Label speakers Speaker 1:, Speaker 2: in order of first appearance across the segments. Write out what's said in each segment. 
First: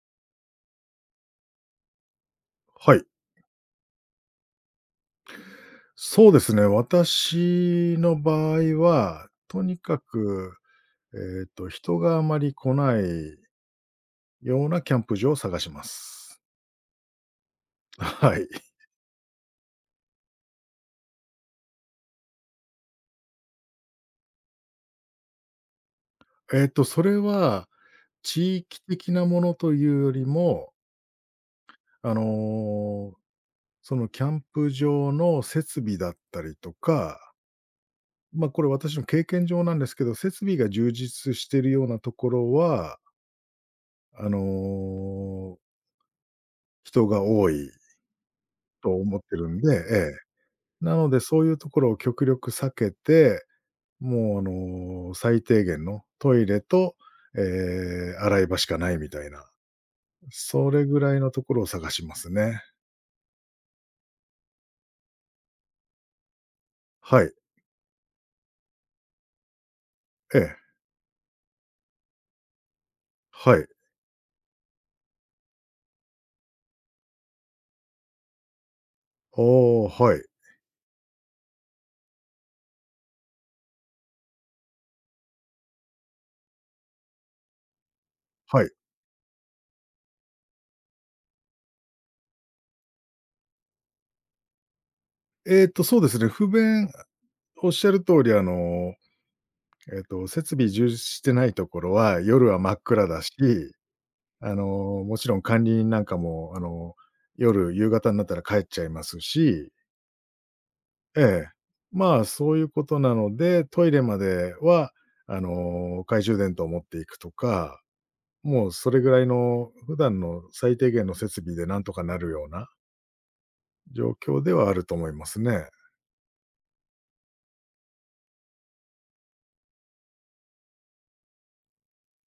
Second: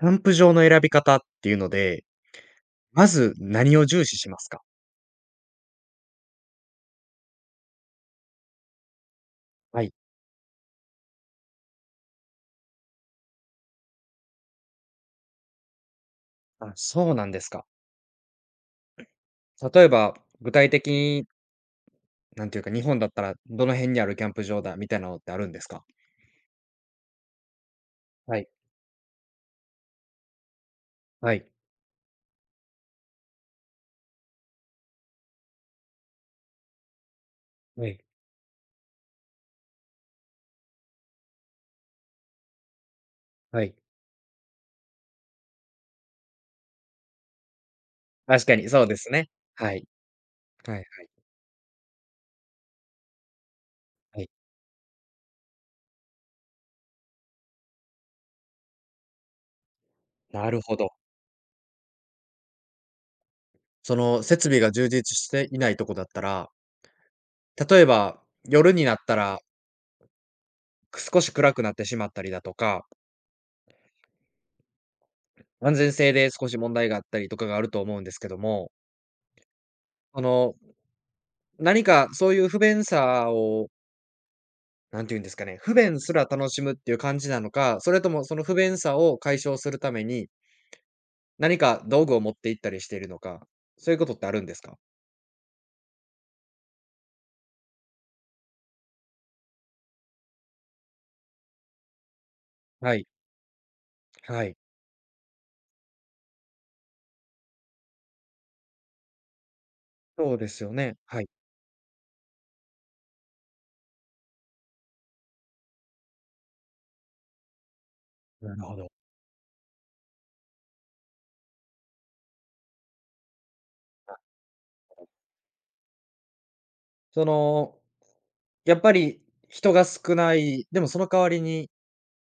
Speaker 1: キャンプ場の選び方っていうので、
Speaker 2: はい。
Speaker 1: まず何を重視しますか？
Speaker 2: そうですね。私の場合は、とに
Speaker 1: はい。
Speaker 2: かく、人があまり来ないようなキャンプ場を探します。
Speaker 1: あ、そうなんですか。
Speaker 2: はい。
Speaker 1: 例えば、具体的に、なんていうか、日本だったらどの辺にあるキャンプ場だみたいなのってあるんですか？
Speaker 2: それは
Speaker 1: はい、
Speaker 2: 地域的なものというよりも、
Speaker 1: はい、
Speaker 2: あの、そのキャンプ場の設備だったりとか、
Speaker 1: はい、
Speaker 2: まあ、これ私の経験上なんですけど、設備が充実しているようなところは、
Speaker 1: はい。
Speaker 2: あの、人が多い
Speaker 1: 確かにそう
Speaker 2: と
Speaker 1: です
Speaker 2: 思っ
Speaker 1: ね。
Speaker 2: てるん
Speaker 1: は
Speaker 2: で。
Speaker 1: い、はい、はい
Speaker 2: なので、そういうところを極力避けて、
Speaker 1: はい。
Speaker 2: もう、最低限のトイレと、洗い場しかないみたいな、
Speaker 1: なる
Speaker 2: そ
Speaker 1: ほ
Speaker 2: れ
Speaker 1: ど。
Speaker 2: ぐらいのところを探しますね。
Speaker 1: その設備が充実していないとこだったら、
Speaker 2: はい。
Speaker 1: 例えば夜になったら、
Speaker 2: ええ、
Speaker 1: 少し暗くなってしまったりだとか、
Speaker 2: はい。
Speaker 1: 安全性で少し問題があったりとかがあると思うんですけども、
Speaker 2: ああ、は
Speaker 1: そ
Speaker 2: い、
Speaker 1: の何かそういう不便さを、何て言うんですかね、不便すら楽しむっていう感じなのか、それともその不
Speaker 2: はい。
Speaker 1: 便さを解消するために、何か道具を持って行ったりしているのか、そういうことってあるんですか？
Speaker 2: そうですね、おっしゃる通り、設備充実してないところは、夜は真っ
Speaker 1: はい、
Speaker 2: 暗だし、
Speaker 1: はい。
Speaker 2: もちろん管理人なんかも、夕方になったら帰っちゃいますし
Speaker 1: そうですよね、
Speaker 2: え
Speaker 1: はい。
Speaker 2: え。まあ、そういうことなので、トイレまでは、懐中電灯を持っていくとか、
Speaker 1: なる
Speaker 2: もう
Speaker 1: ほ
Speaker 2: そ
Speaker 1: ど。
Speaker 2: れぐらいの普段の最低限の設備でなんとかなるような状況ではあると思いますね。
Speaker 1: その、やっぱり人が少ない、でもその代わりに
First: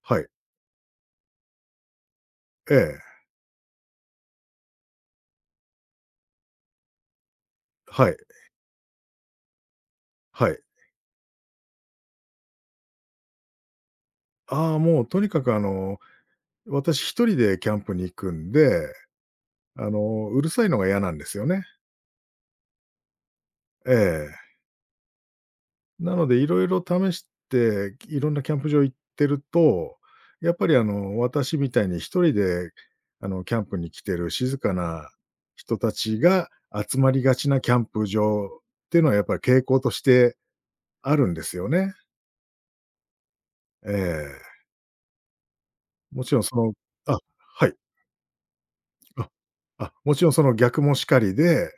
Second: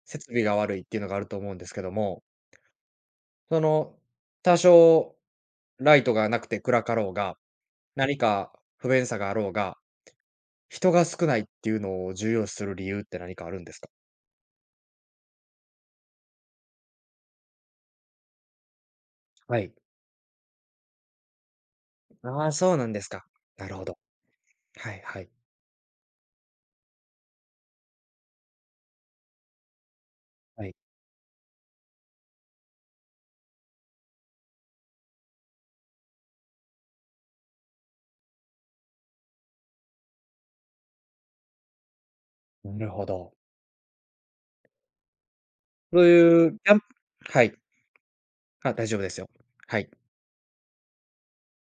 Speaker 2: は
Speaker 1: 設
Speaker 2: い。
Speaker 1: 備が悪いっていうのがあると思うんですけども、
Speaker 2: ええ。
Speaker 1: その、多少ライトがなくて暗かろうが、
Speaker 2: はい。
Speaker 1: 何か不便さがあろうが
Speaker 2: はい。
Speaker 1: 人が少ないっていうのを重要視する理由って何かあるんですか？
Speaker 2: ああ、もうとにかく私一人でキャンプに行くんで、
Speaker 1: はい。
Speaker 2: うるさいのが嫌なんですよね。
Speaker 1: ああ、そうなんですか。なるほ
Speaker 2: え
Speaker 1: ど。
Speaker 2: え。
Speaker 1: はいはい。
Speaker 2: なので、いろいろ試して、いろんなキャンプ場行ってると、やっ
Speaker 1: は
Speaker 2: ぱり
Speaker 1: い。
Speaker 2: 私みたいに一人で、キャンプに来てる静かな人たちが集まりがちなキャンプ場っていうのはやっぱり傾向としてあるんですよね。
Speaker 1: なるほど。
Speaker 2: ええ。
Speaker 1: そう
Speaker 2: もちろん
Speaker 1: い
Speaker 2: そ
Speaker 1: うキ
Speaker 2: の
Speaker 1: ャンプ
Speaker 2: あ、
Speaker 1: はい。
Speaker 2: はい。
Speaker 1: あ、大丈夫ですよ。
Speaker 2: あ、
Speaker 1: はい。
Speaker 2: もちろんその逆もしかりで、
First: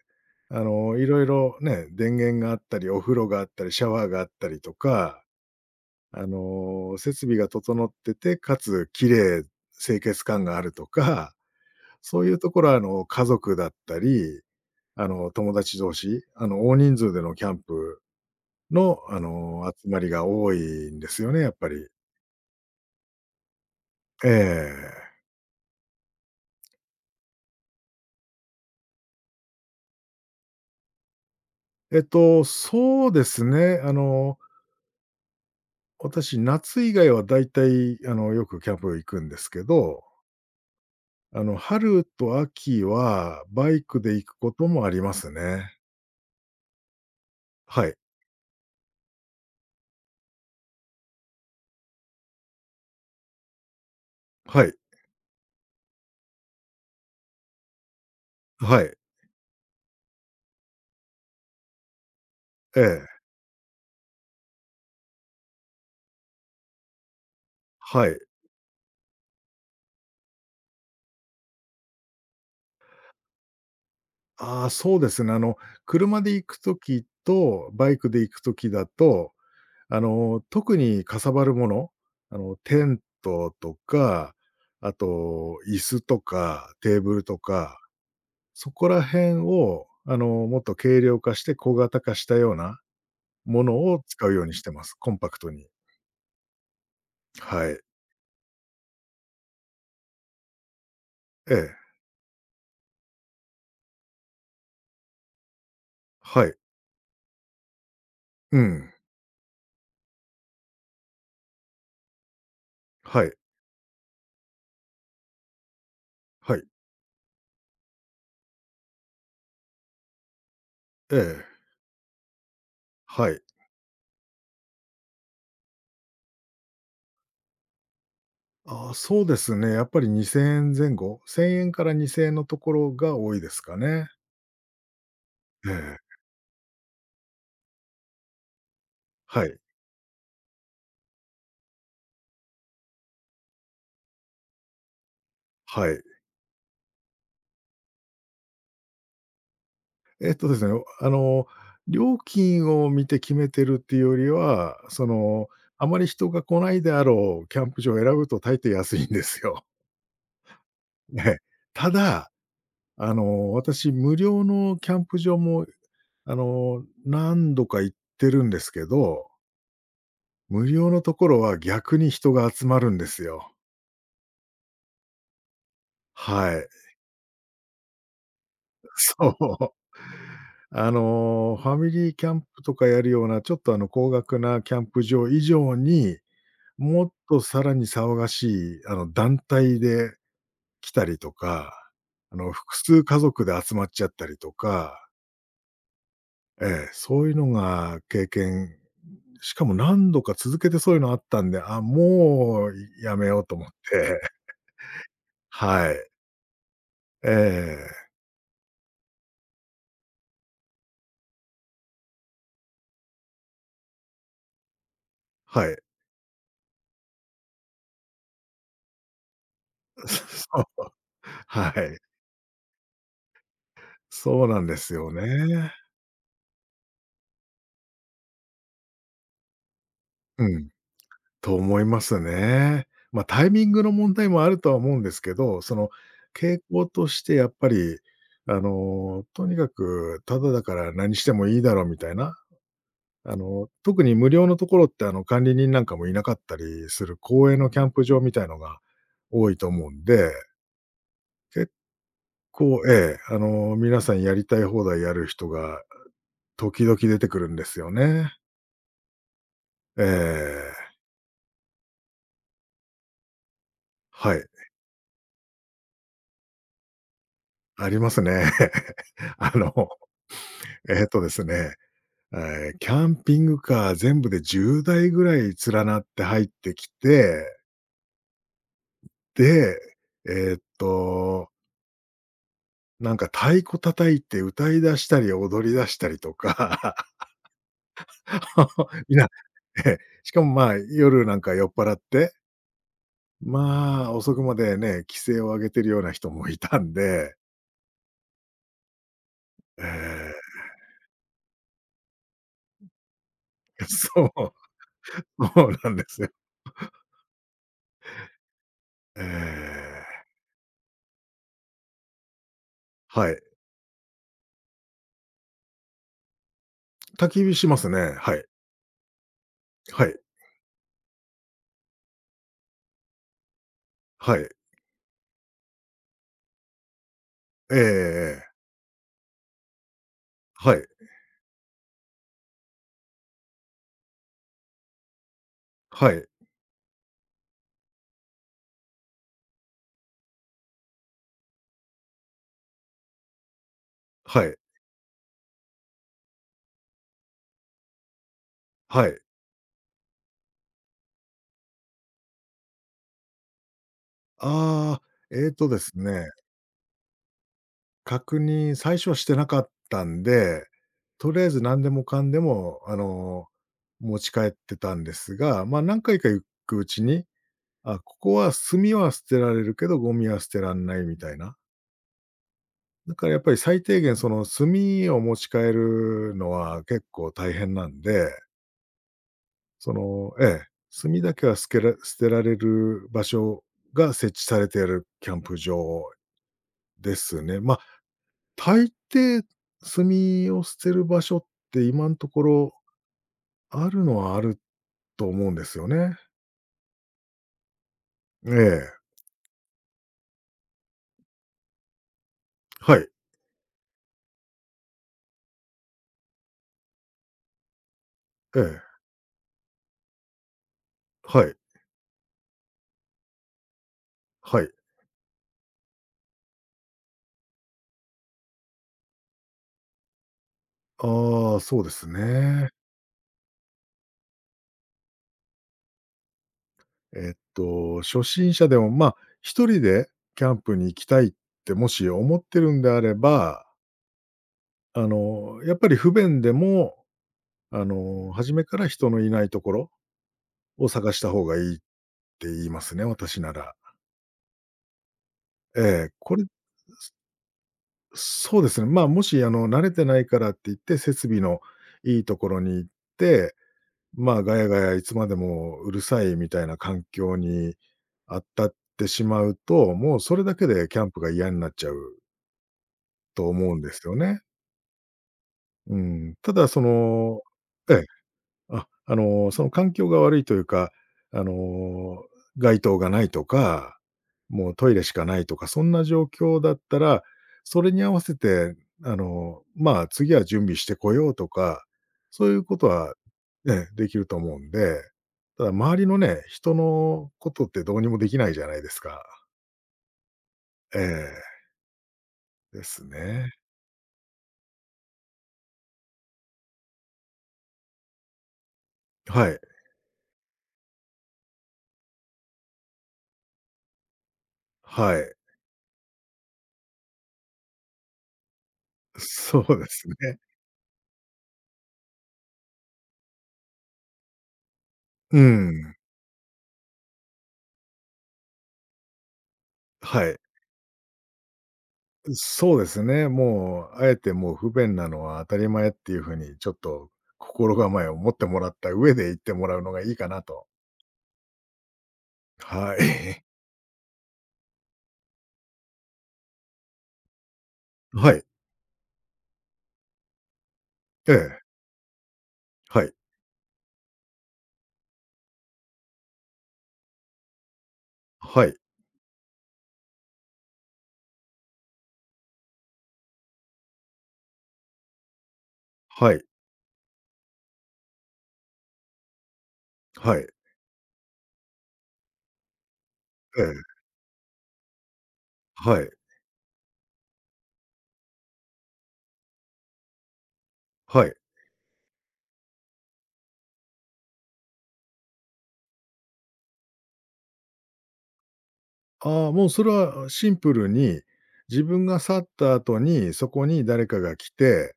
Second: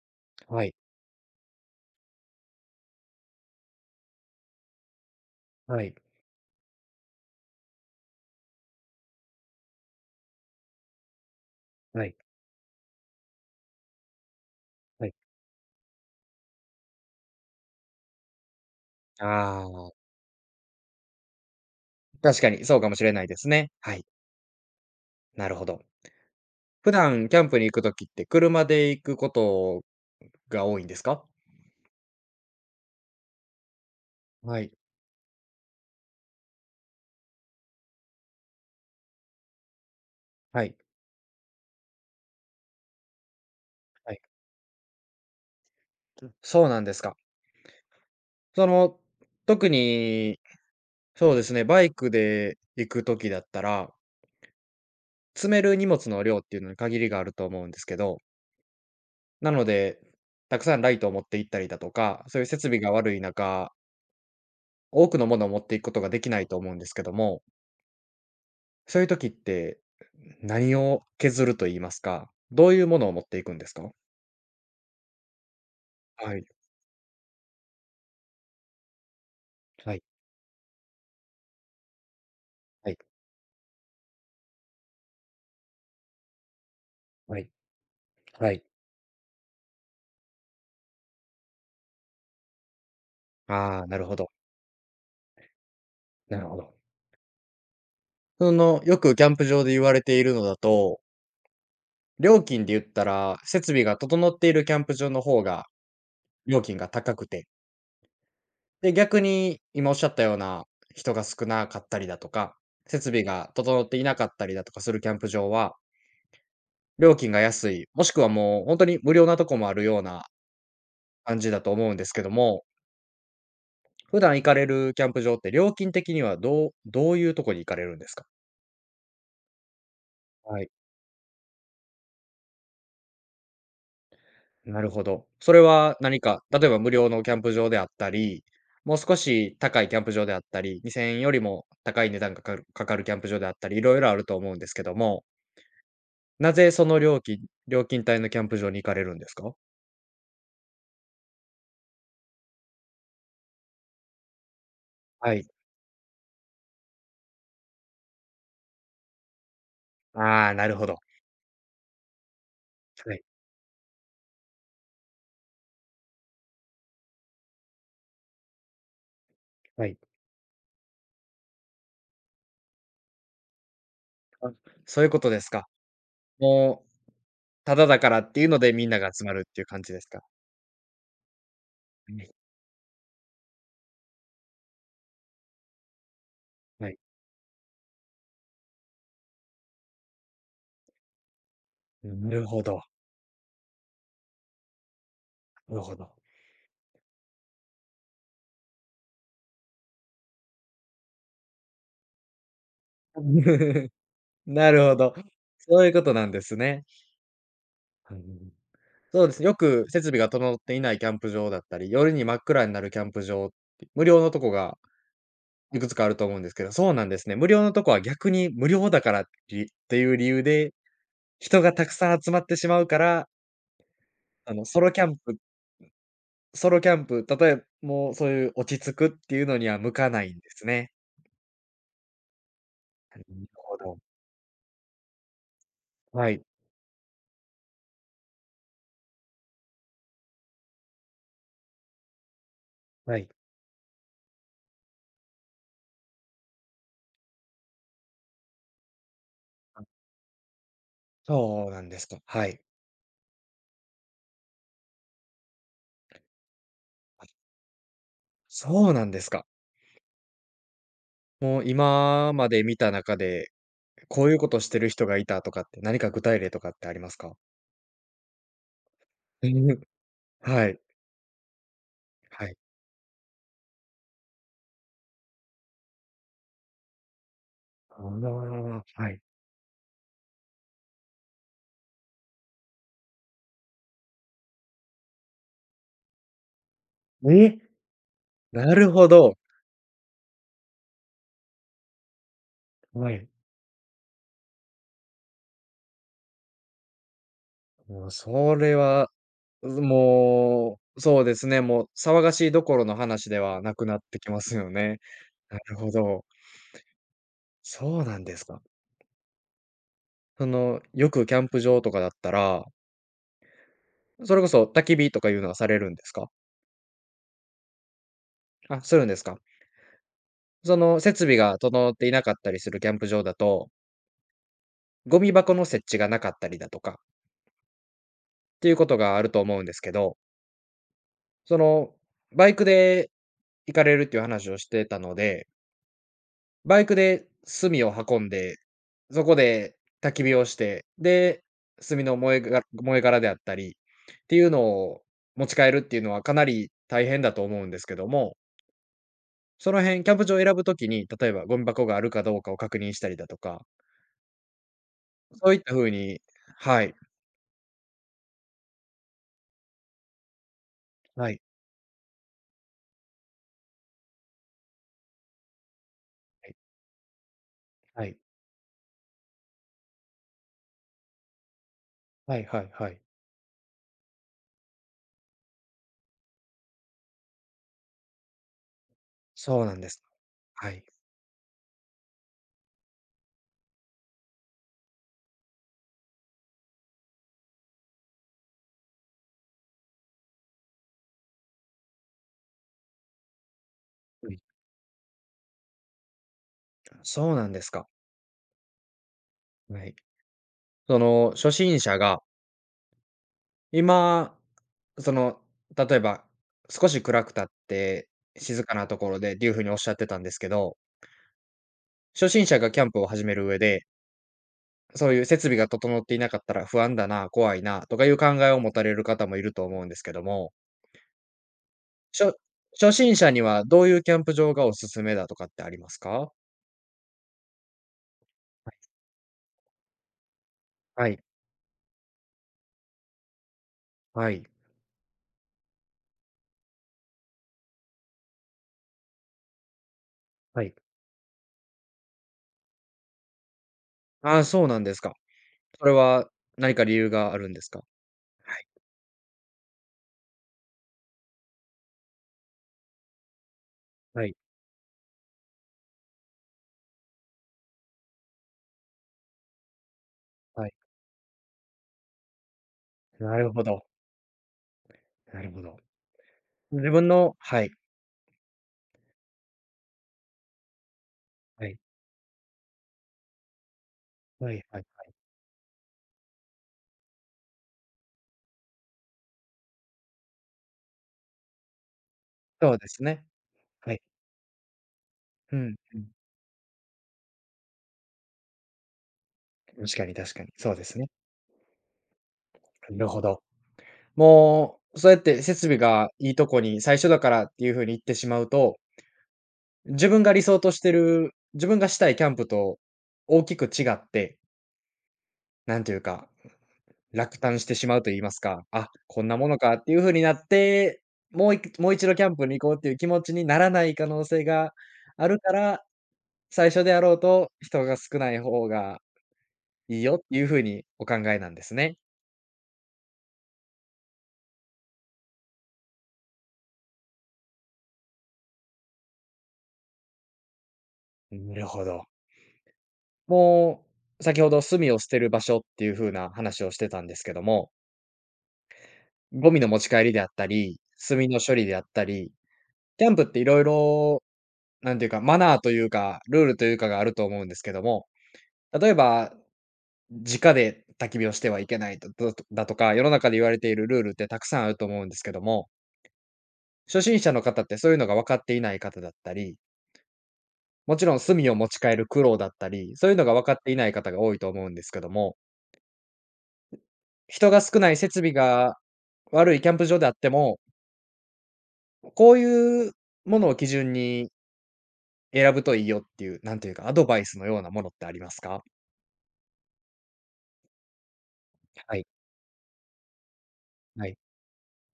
Speaker 1: はい。
Speaker 2: いろいろね、電源があったり、お風呂があったり、シャワーがあったりとか
Speaker 1: はい。
Speaker 2: 設備が整ってて、かつ綺麗、清潔感があるとか、
Speaker 1: はい。
Speaker 2: そういうところは、家族だったり、
Speaker 1: はい。
Speaker 2: 友達同士、大人数でのキャンプの、
Speaker 1: あ
Speaker 2: 集ま
Speaker 1: あ、
Speaker 2: りが多いんですよね、やっぱり。
Speaker 1: 確かにそうかもしれないですね。はい、
Speaker 2: ええ。
Speaker 1: なるほど。普段キャンプに行く時って車で行くことが多いんですか？
Speaker 2: そうですね、
Speaker 1: はい。
Speaker 2: 私、夏以外はだいたい、よくキャンプ行くんですけど、
Speaker 1: はい。
Speaker 2: 春と秋はバイクで
Speaker 1: はい。
Speaker 2: 行くこともありますね。
Speaker 1: そうなんですか。
Speaker 2: はい。
Speaker 1: その、特に、そうですね、バイクで行くときだったら、
Speaker 2: はい。
Speaker 1: 積める荷物の量っていうのに限りがあると思うんですけど、
Speaker 2: はい。
Speaker 1: なので、たくさんライトを持って行ったりだとか、そういう設備
Speaker 2: え
Speaker 1: が
Speaker 2: え。
Speaker 1: 悪い中、多くのものを持っていくことができないと思うんですけども、
Speaker 2: はい。
Speaker 1: そういう時って、何を削ると言いますか、どういうものを持っていくんですか？
Speaker 2: ああ、そうですね。車で
Speaker 1: は
Speaker 2: 行
Speaker 1: い。
Speaker 2: くときと、バイクで行くときだと、
Speaker 1: はい、
Speaker 2: 特にかさばるもの、テ
Speaker 1: はい、
Speaker 2: ントとか、あと椅子とかテーブル
Speaker 1: は
Speaker 2: と
Speaker 1: い、
Speaker 2: か、
Speaker 1: はい。
Speaker 2: そこら辺を、もっと軽量化して小型化したようなもの
Speaker 1: ああ、な
Speaker 2: を
Speaker 1: るほ
Speaker 2: 使
Speaker 1: ど。
Speaker 2: うようにしてます。コンパクトに。
Speaker 1: なるほど。
Speaker 2: はい。
Speaker 1: その、よくキャンプ場で言われているのだと
Speaker 2: ええ。
Speaker 1: 料金で言ったら、設備が整っているキャンプ場の方が
Speaker 2: はい。
Speaker 1: 料金が高くて、
Speaker 2: うん。
Speaker 1: で、逆に今おっしゃったような人が少なかったりだとか、設
Speaker 2: は
Speaker 1: 備
Speaker 2: い。
Speaker 1: が整っていなかったりだとかするキャンプ場は、
Speaker 2: はい。
Speaker 1: 料金が安い、もしくはもう本当に無料なとこもあるような
Speaker 2: え
Speaker 1: 感
Speaker 2: え。
Speaker 1: じだと思うんですけども、
Speaker 2: はい。
Speaker 1: 普段行かれるキャンプ場って料金的にはどういうとこに行かれるんですか？
Speaker 2: ああ、そうですね。やっぱり2000
Speaker 1: はい。
Speaker 2: 円前後、1000円から2000円のところが多いですかね。
Speaker 1: なるほど。それ
Speaker 2: え
Speaker 1: は
Speaker 2: え。
Speaker 1: 何か、例えば無料のキャンプ場であったり、もう少
Speaker 2: は
Speaker 1: し
Speaker 2: い。
Speaker 1: 高いキャンプ場であったり、2000円よりも高い値段がかかるキャンプ場であったり、いろいろあると思うんですけども、
Speaker 2: はい。
Speaker 1: なぜその料金帯のキャンプ場に行かれるんですか？
Speaker 2: えっとですね、料金を見て決めてるっていうよりは、そ
Speaker 1: はい。
Speaker 2: の、あまり人が来ないであろうキャンプ場を選ぶと大抵安いんですよ。
Speaker 1: ああ、なるほど。
Speaker 2: ね。ただ、
Speaker 1: はい、
Speaker 2: 私無料のキャンプ場も、何度か行ってるんですけど、
Speaker 1: はい。
Speaker 2: 無料のところは逆に人が集まるんですよ。
Speaker 1: あ、そういうことですか。
Speaker 2: はい。
Speaker 1: もう、タダだからっていうのでみんなが集ま
Speaker 2: そ
Speaker 1: るっていう
Speaker 2: う。
Speaker 1: 感じですか？
Speaker 2: ファミリ
Speaker 1: は
Speaker 2: ーキャ
Speaker 1: い、
Speaker 2: ンプとかやるような、ちょっと高額なキャンプ場以上に、
Speaker 1: はい。
Speaker 2: もっとさらに騒がしい、団体で来たりとか、
Speaker 1: なるほ
Speaker 2: 複
Speaker 1: ど、
Speaker 2: 数家族で集まっちゃったりとか、
Speaker 1: なるほど。
Speaker 2: ええ、そういうのがしかも何度か続けてそういうのあったんで、あ、もうやめようと思って。
Speaker 1: なるほど。そ
Speaker 2: は
Speaker 1: ういうこ
Speaker 2: い。
Speaker 1: となんですね。
Speaker 2: ええ、
Speaker 1: はい。そうですね、よく設備が整っていないキャンプ場だったり、夜に真っ暗になるキャンプ場って、無料のとこが
Speaker 2: はい。
Speaker 1: いくつかあると思うんですけど、そうなんですね。無料のとこは逆に無料だからりってい う理由
Speaker 2: そ
Speaker 1: で、
Speaker 2: う、
Speaker 1: 人
Speaker 2: は
Speaker 1: がたく
Speaker 2: い。
Speaker 1: さん集まってしまうから、
Speaker 2: そう
Speaker 1: あ
Speaker 2: な
Speaker 1: の、
Speaker 2: んで
Speaker 1: ソロ
Speaker 2: す
Speaker 1: キャ
Speaker 2: よ
Speaker 1: ンプ
Speaker 2: ね。
Speaker 1: ソロキャンプ、例えばもうそういう落ち着くっていうのには向かないん
Speaker 2: う
Speaker 1: です
Speaker 2: ん。
Speaker 1: ね。
Speaker 2: と思いますね。
Speaker 1: な
Speaker 2: まあ、
Speaker 1: る
Speaker 2: タイミン
Speaker 1: ほ
Speaker 2: グの
Speaker 1: ど。
Speaker 2: 問題もあるとは思うんですけど、その、
Speaker 1: はい、
Speaker 2: 傾向としてやっぱり、とにかくタダだから何してもいいだろうみたいな、
Speaker 1: はい。
Speaker 2: 特に無料のところって、管理人なんかもいなかったりする公営のキャンプ場みたいのが多いと思うんで、
Speaker 1: そ
Speaker 2: 結
Speaker 1: うなんですか。はい。
Speaker 2: 構、皆さんやりたい放題やる人が時々出
Speaker 1: あ、
Speaker 2: てくるんですよね。
Speaker 1: そうなんですか。
Speaker 2: ええ、
Speaker 1: もう今まで見た中でこうい
Speaker 2: は
Speaker 1: う
Speaker 2: い、
Speaker 1: ことしてる人がいたとかって、何か具体例とかってありますか？
Speaker 2: ありますね。
Speaker 1: う
Speaker 2: あの、
Speaker 1: ん、はい、
Speaker 2: えっとですね
Speaker 1: はい。
Speaker 2: キャンピングカー全部で10台ぐらい連なって入ってきて、
Speaker 1: ああ、はい。
Speaker 2: で、えーっと、なんか太鼓叩いて歌い出したり踊り出したりとか、
Speaker 1: え、なる ほ
Speaker 2: みんな
Speaker 1: ど。
Speaker 2: え、しかも、まあ、夜なんか酔っ払って、
Speaker 1: はい。
Speaker 2: まあ、遅くまでね、気制を上げてるような人もいたんで、
Speaker 1: もうそれは、
Speaker 2: え
Speaker 1: もう、そうですね、もう騒がしいどころの話ではなく なって
Speaker 2: そ
Speaker 1: きま
Speaker 2: う、
Speaker 1: すよね。な
Speaker 2: そう
Speaker 1: る
Speaker 2: な
Speaker 1: ほ
Speaker 2: んです
Speaker 1: ど。
Speaker 2: よ。
Speaker 1: そうなんですか。
Speaker 2: えー
Speaker 1: その、よくキャンプ場とかだったら、
Speaker 2: はい。
Speaker 1: それこそ焚き火とかいうのはされるんですか？
Speaker 2: 焚き火しますね。はい、
Speaker 1: あ、するんですか？
Speaker 2: はい、
Speaker 1: その設備が整っていなかったりするキャンプ場だと
Speaker 2: はい。
Speaker 1: ゴミ箱の設置がなかったりだとか
Speaker 2: え
Speaker 1: っ
Speaker 2: え。
Speaker 1: ていうことがあると思うんですけど、
Speaker 2: はい、
Speaker 1: その、バイクで行かれるっていう話をしてたので、
Speaker 2: はい。
Speaker 1: バイクで炭を運んで、そこで焚き火をして、で、炭の燃えが燃え殻であったりって
Speaker 2: は
Speaker 1: いう
Speaker 2: い、
Speaker 1: のを持ち帰るっていうのはかなり大変だと思うんですけども、
Speaker 2: はい。
Speaker 1: その辺キャンプ場を選ぶときに、例えばゴミ箱があるかどうかを確認したりだとか、
Speaker 2: ああ、ええ
Speaker 1: そういっ
Speaker 2: と
Speaker 1: た
Speaker 2: で
Speaker 1: 風
Speaker 2: す
Speaker 1: に
Speaker 2: ね、
Speaker 1: はい、
Speaker 2: 確認、最初はしてなかったんで、
Speaker 1: は
Speaker 2: とり
Speaker 1: い、
Speaker 2: あえず何でもかんでも、持ち帰ってたんですが、ま、何回か行
Speaker 1: はい、
Speaker 2: くうちに、あ、
Speaker 1: は
Speaker 2: こ
Speaker 1: い、
Speaker 2: こは炭は捨てられるけど、ゴミは捨てらんないみたいな。
Speaker 1: はいはいはい。
Speaker 2: だからやっぱり最低限その炭を持ち帰るのは結構大変なんで、
Speaker 1: そうなんで
Speaker 2: そ
Speaker 1: す。
Speaker 2: のええ、
Speaker 1: はい。
Speaker 2: 炭だけは捨てられる場所が設置されているキャンプ場ですね。ま、大抵、炭を捨てる場所って今んところあるの
Speaker 1: う
Speaker 2: は
Speaker 1: ん。
Speaker 2: あると思うんですよね。
Speaker 1: そうなんですか。
Speaker 2: ええ、
Speaker 1: はい。その、初心者が、
Speaker 2: はい、
Speaker 1: 今、その、例えば、少し暗くたって、
Speaker 2: え
Speaker 1: 静かな
Speaker 2: え、
Speaker 1: ところでっていうふうにおっしゃってたんですけど、
Speaker 2: はい、
Speaker 1: 初心者がキャンプを始める上で、
Speaker 2: はい。
Speaker 1: そういう設備が整っていなかったら不安だな、怖いな、とかいう考えを持たれる方もいると思うんですけども、
Speaker 2: ああ、そうです
Speaker 1: しょ
Speaker 2: ね。
Speaker 1: 初心者にはどういうキャンプ場がおすすめだとかってありますか？
Speaker 2: 初心者
Speaker 1: は
Speaker 2: でも、
Speaker 1: い。
Speaker 2: まあ、一人でキャンプに行き
Speaker 1: は
Speaker 2: たいってもし思ってるんであれば、
Speaker 1: い。
Speaker 2: やっぱり不便でも、初めから人のいないところ
Speaker 1: はい。
Speaker 2: を探した方がいいって言いますね、私なら。
Speaker 1: ああ、そうなんですか。それ
Speaker 2: え
Speaker 1: は
Speaker 2: え、
Speaker 1: 何か理由があるんですか？は
Speaker 2: そう
Speaker 1: い。
Speaker 2: ですね。まあ、もし慣れてないからって言って、設備のいいところに行って、
Speaker 1: は
Speaker 2: ま
Speaker 1: い。
Speaker 2: あ、ガヤガヤいつまでもうるさいみたいな環境にあったってしまうと、もうそれだけ
Speaker 1: はい。
Speaker 2: でキャンプが嫌になっちゃう
Speaker 1: な
Speaker 2: と
Speaker 1: るほ
Speaker 2: 思うん
Speaker 1: ど、
Speaker 2: ですよね。
Speaker 1: なるほど。
Speaker 2: うん。ただそ
Speaker 1: 自分の
Speaker 2: の
Speaker 1: はい、
Speaker 2: ええ。その環境が悪いというか、あ
Speaker 1: はい、
Speaker 2: の、街灯がないとか、
Speaker 1: はい
Speaker 2: もう
Speaker 1: はい
Speaker 2: トイレ
Speaker 1: は
Speaker 2: し
Speaker 1: い。
Speaker 2: かないとか、そんな状況だったら、それに合わせて、まあ、次は準備してこようとか、そういう
Speaker 1: そ
Speaker 2: こ
Speaker 1: う
Speaker 2: と
Speaker 1: です
Speaker 2: は、
Speaker 1: ね。
Speaker 2: ね、
Speaker 1: はい。
Speaker 2: できると思うんで、
Speaker 1: う
Speaker 2: ただ
Speaker 1: ん、
Speaker 2: 周
Speaker 1: う
Speaker 2: り
Speaker 1: ん。
Speaker 2: のね、人のことってどうにもできないじゃないですか。
Speaker 1: 確かに確かに、そうですね。
Speaker 2: ええ、で
Speaker 1: な
Speaker 2: す
Speaker 1: るほど。
Speaker 2: ね。
Speaker 1: もう、そうやって設備がいいとこに最初だからっていう風に言ってしまうと、
Speaker 2: はい、
Speaker 1: 自分が理想としてる、自分がしたいキャンプと大きく違って、
Speaker 2: はい、
Speaker 1: なんていうか、落胆してしまうと言いますか、あ、こんなもの
Speaker 2: そう
Speaker 1: かっ
Speaker 2: で
Speaker 1: ていう
Speaker 2: す
Speaker 1: 風にな
Speaker 2: ね。
Speaker 1: って、もう一度キャンプに行こうっていう気持ちにならない可能性があ
Speaker 2: う
Speaker 1: るから
Speaker 2: ん、
Speaker 1: 最初であろうと、人が少ない方がいいよっ
Speaker 2: はい。
Speaker 1: ていう風にお考えなんですね。
Speaker 2: そうですね。もう、あえてもう不便なのは当たり前っていう風に、ちょっと心構えを持ってもらった上で行ってもらうのがいいかなと。
Speaker 1: なるほど。
Speaker 2: はい。
Speaker 1: もう、先ほど炭を捨てる場所っていう風な話をしてたんですけども、
Speaker 2: はい。
Speaker 1: ゴミの持ち帰りであったり、炭
Speaker 2: え
Speaker 1: の処
Speaker 2: え。
Speaker 1: 理であったり、
Speaker 2: は
Speaker 1: キャ
Speaker 2: い。
Speaker 1: ンプっていろいろなんていうか、マナーというか、ルールというかがあると思うんですけども、
Speaker 2: はい。
Speaker 1: 例えば、直で焚き火をしてはいけないだとか、世の中で言われているルールってたくさんあると思うんですけども、
Speaker 2: はい。
Speaker 1: 初心者の方ってそういうのが分かっていない方だったり、
Speaker 2: はい。
Speaker 1: もちろん炭を持ち帰る苦労だったり、そういうのが分かっ
Speaker 2: え
Speaker 1: てい
Speaker 2: え。
Speaker 1: ない方が多いと思うんですけども、
Speaker 2: はい。
Speaker 1: 人が少ない設備が悪いキャンプ場であっても、
Speaker 2: はい。
Speaker 1: こういうものを基準に選ぶといいよっていう、なんというか、アドバイスのようなものってありますか？
Speaker 2: ああ、もうそれはシンプルに、自
Speaker 1: は
Speaker 2: 分
Speaker 1: い、
Speaker 2: が去った後に、そこに誰
Speaker 1: はい、
Speaker 2: かが来て、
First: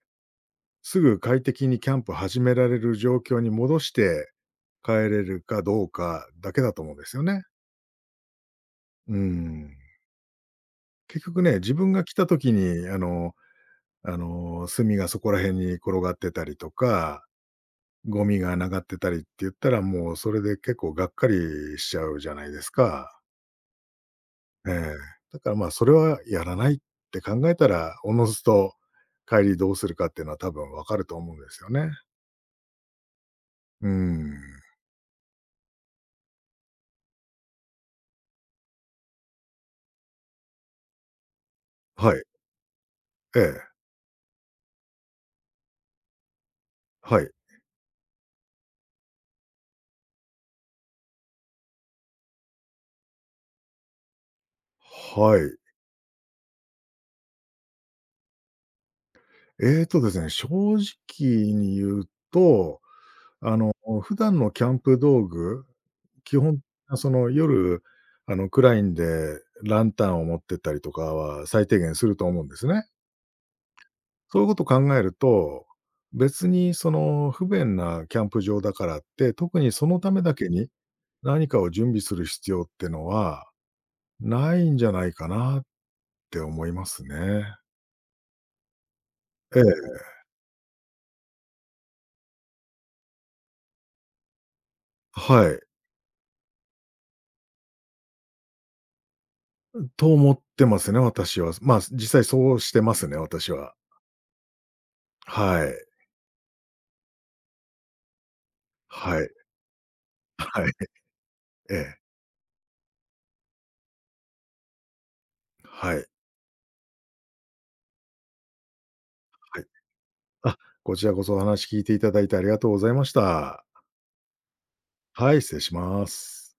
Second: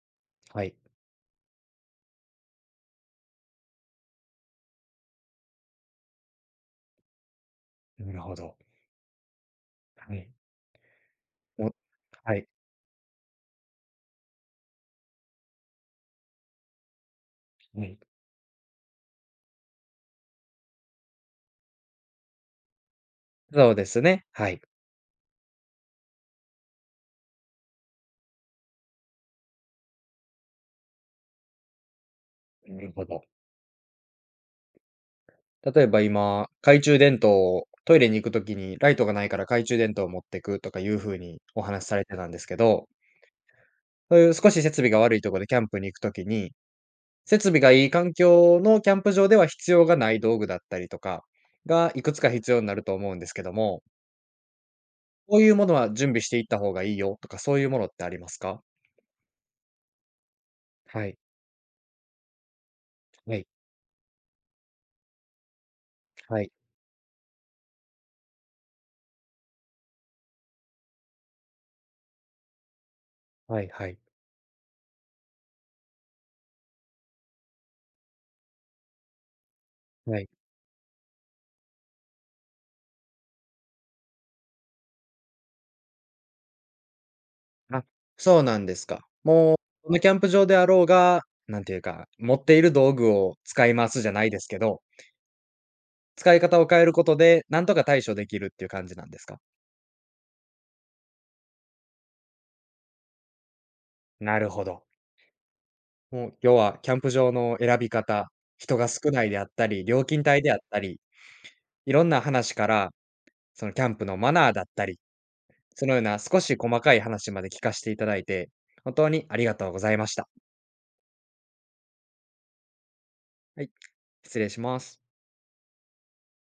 Speaker 1: はい。
Speaker 2: すぐ快適にキャンプ始められる状況に戻して、帰れるかどうかだけだと思うんですよね。
Speaker 1: なるほど。
Speaker 2: うん。
Speaker 1: はい。
Speaker 2: 結局ね、自
Speaker 1: も
Speaker 2: 分が来た
Speaker 1: はい、
Speaker 2: 時に、炭がそこら辺に転がってたりとか、
Speaker 1: はい。
Speaker 2: ゴミが流がってたりって言ったら、もうそれで結構がっかりしちゃうじゃないですか。
Speaker 1: そうですね、はい。
Speaker 2: ええ。だから、まあ、それはやらないって考えたら、おのずと帰りどうするかっていうのは多分わかると思うんですよね。
Speaker 1: なるほど。
Speaker 2: うん。
Speaker 1: 例えば今、懐中電灯をトイレに行くときにライトがないから懐中電灯を持ってくとかいう風にお話しされ
Speaker 2: は
Speaker 1: て
Speaker 2: い。
Speaker 1: たんですけど
Speaker 2: ええ。
Speaker 1: そういう少し設備が悪いところでキャンプに行くときに、
Speaker 2: はい。
Speaker 1: 設備がいい環境のキャンプ場では必要がない道具だったりとかが、いくつか必要になると思うんですけども、
Speaker 2: は
Speaker 1: こういう
Speaker 2: い。
Speaker 1: ものは準備していった方がいいよとか、そういうものってありますか？
Speaker 2: えっとですね、正
Speaker 1: はい、
Speaker 2: 直に言うと
Speaker 1: はい、
Speaker 2: あの、普段のキャンプ道具、基
Speaker 1: はい、
Speaker 2: 本、その、夜、暗いんで、ランタンを持ってったりとかは最低限すると思うんですね。
Speaker 1: はいはい、
Speaker 2: そういうこと考えると、別に、その、不便なキャンプ場だからって、特にそのた
Speaker 1: は
Speaker 2: め
Speaker 1: い。
Speaker 2: だけに何かを準備する必要ってのはないんじゃないかなって思いますね。
Speaker 1: あ、そうなんですか。もう、
Speaker 2: ええ、
Speaker 1: どのキャンプ場であろうが、なんていうか、持っている道具を使いますじゃないですけど、
Speaker 2: はい。
Speaker 1: 使い方を変えることで、なんとか対処できるっていう感じなんですか？
Speaker 2: と思ってますね、私は。まあ、実際そうしてますね、私は。
Speaker 1: なるほど。
Speaker 2: はい。
Speaker 1: もう、要はキャンプ場の選び方、人が少
Speaker 2: は
Speaker 1: な
Speaker 2: い。
Speaker 1: いであったり、料金帯であっ
Speaker 2: はい。
Speaker 1: たり、
Speaker 2: え
Speaker 1: い
Speaker 2: え。
Speaker 1: ろんな話から、そのキャンプのマナーだったり、その
Speaker 2: は
Speaker 1: よう
Speaker 2: い。
Speaker 1: な少し細かい話まで聞かせていただいて、本当にありが
Speaker 2: はい。
Speaker 1: とうございました。
Speaker 2: あ、こちらこそお話聞いていただいてありがとうございまし
Speaker 1: は
Speaker 2: た。
Speaker 1: い、失礼します。
Speaker 2: はい、失礼します。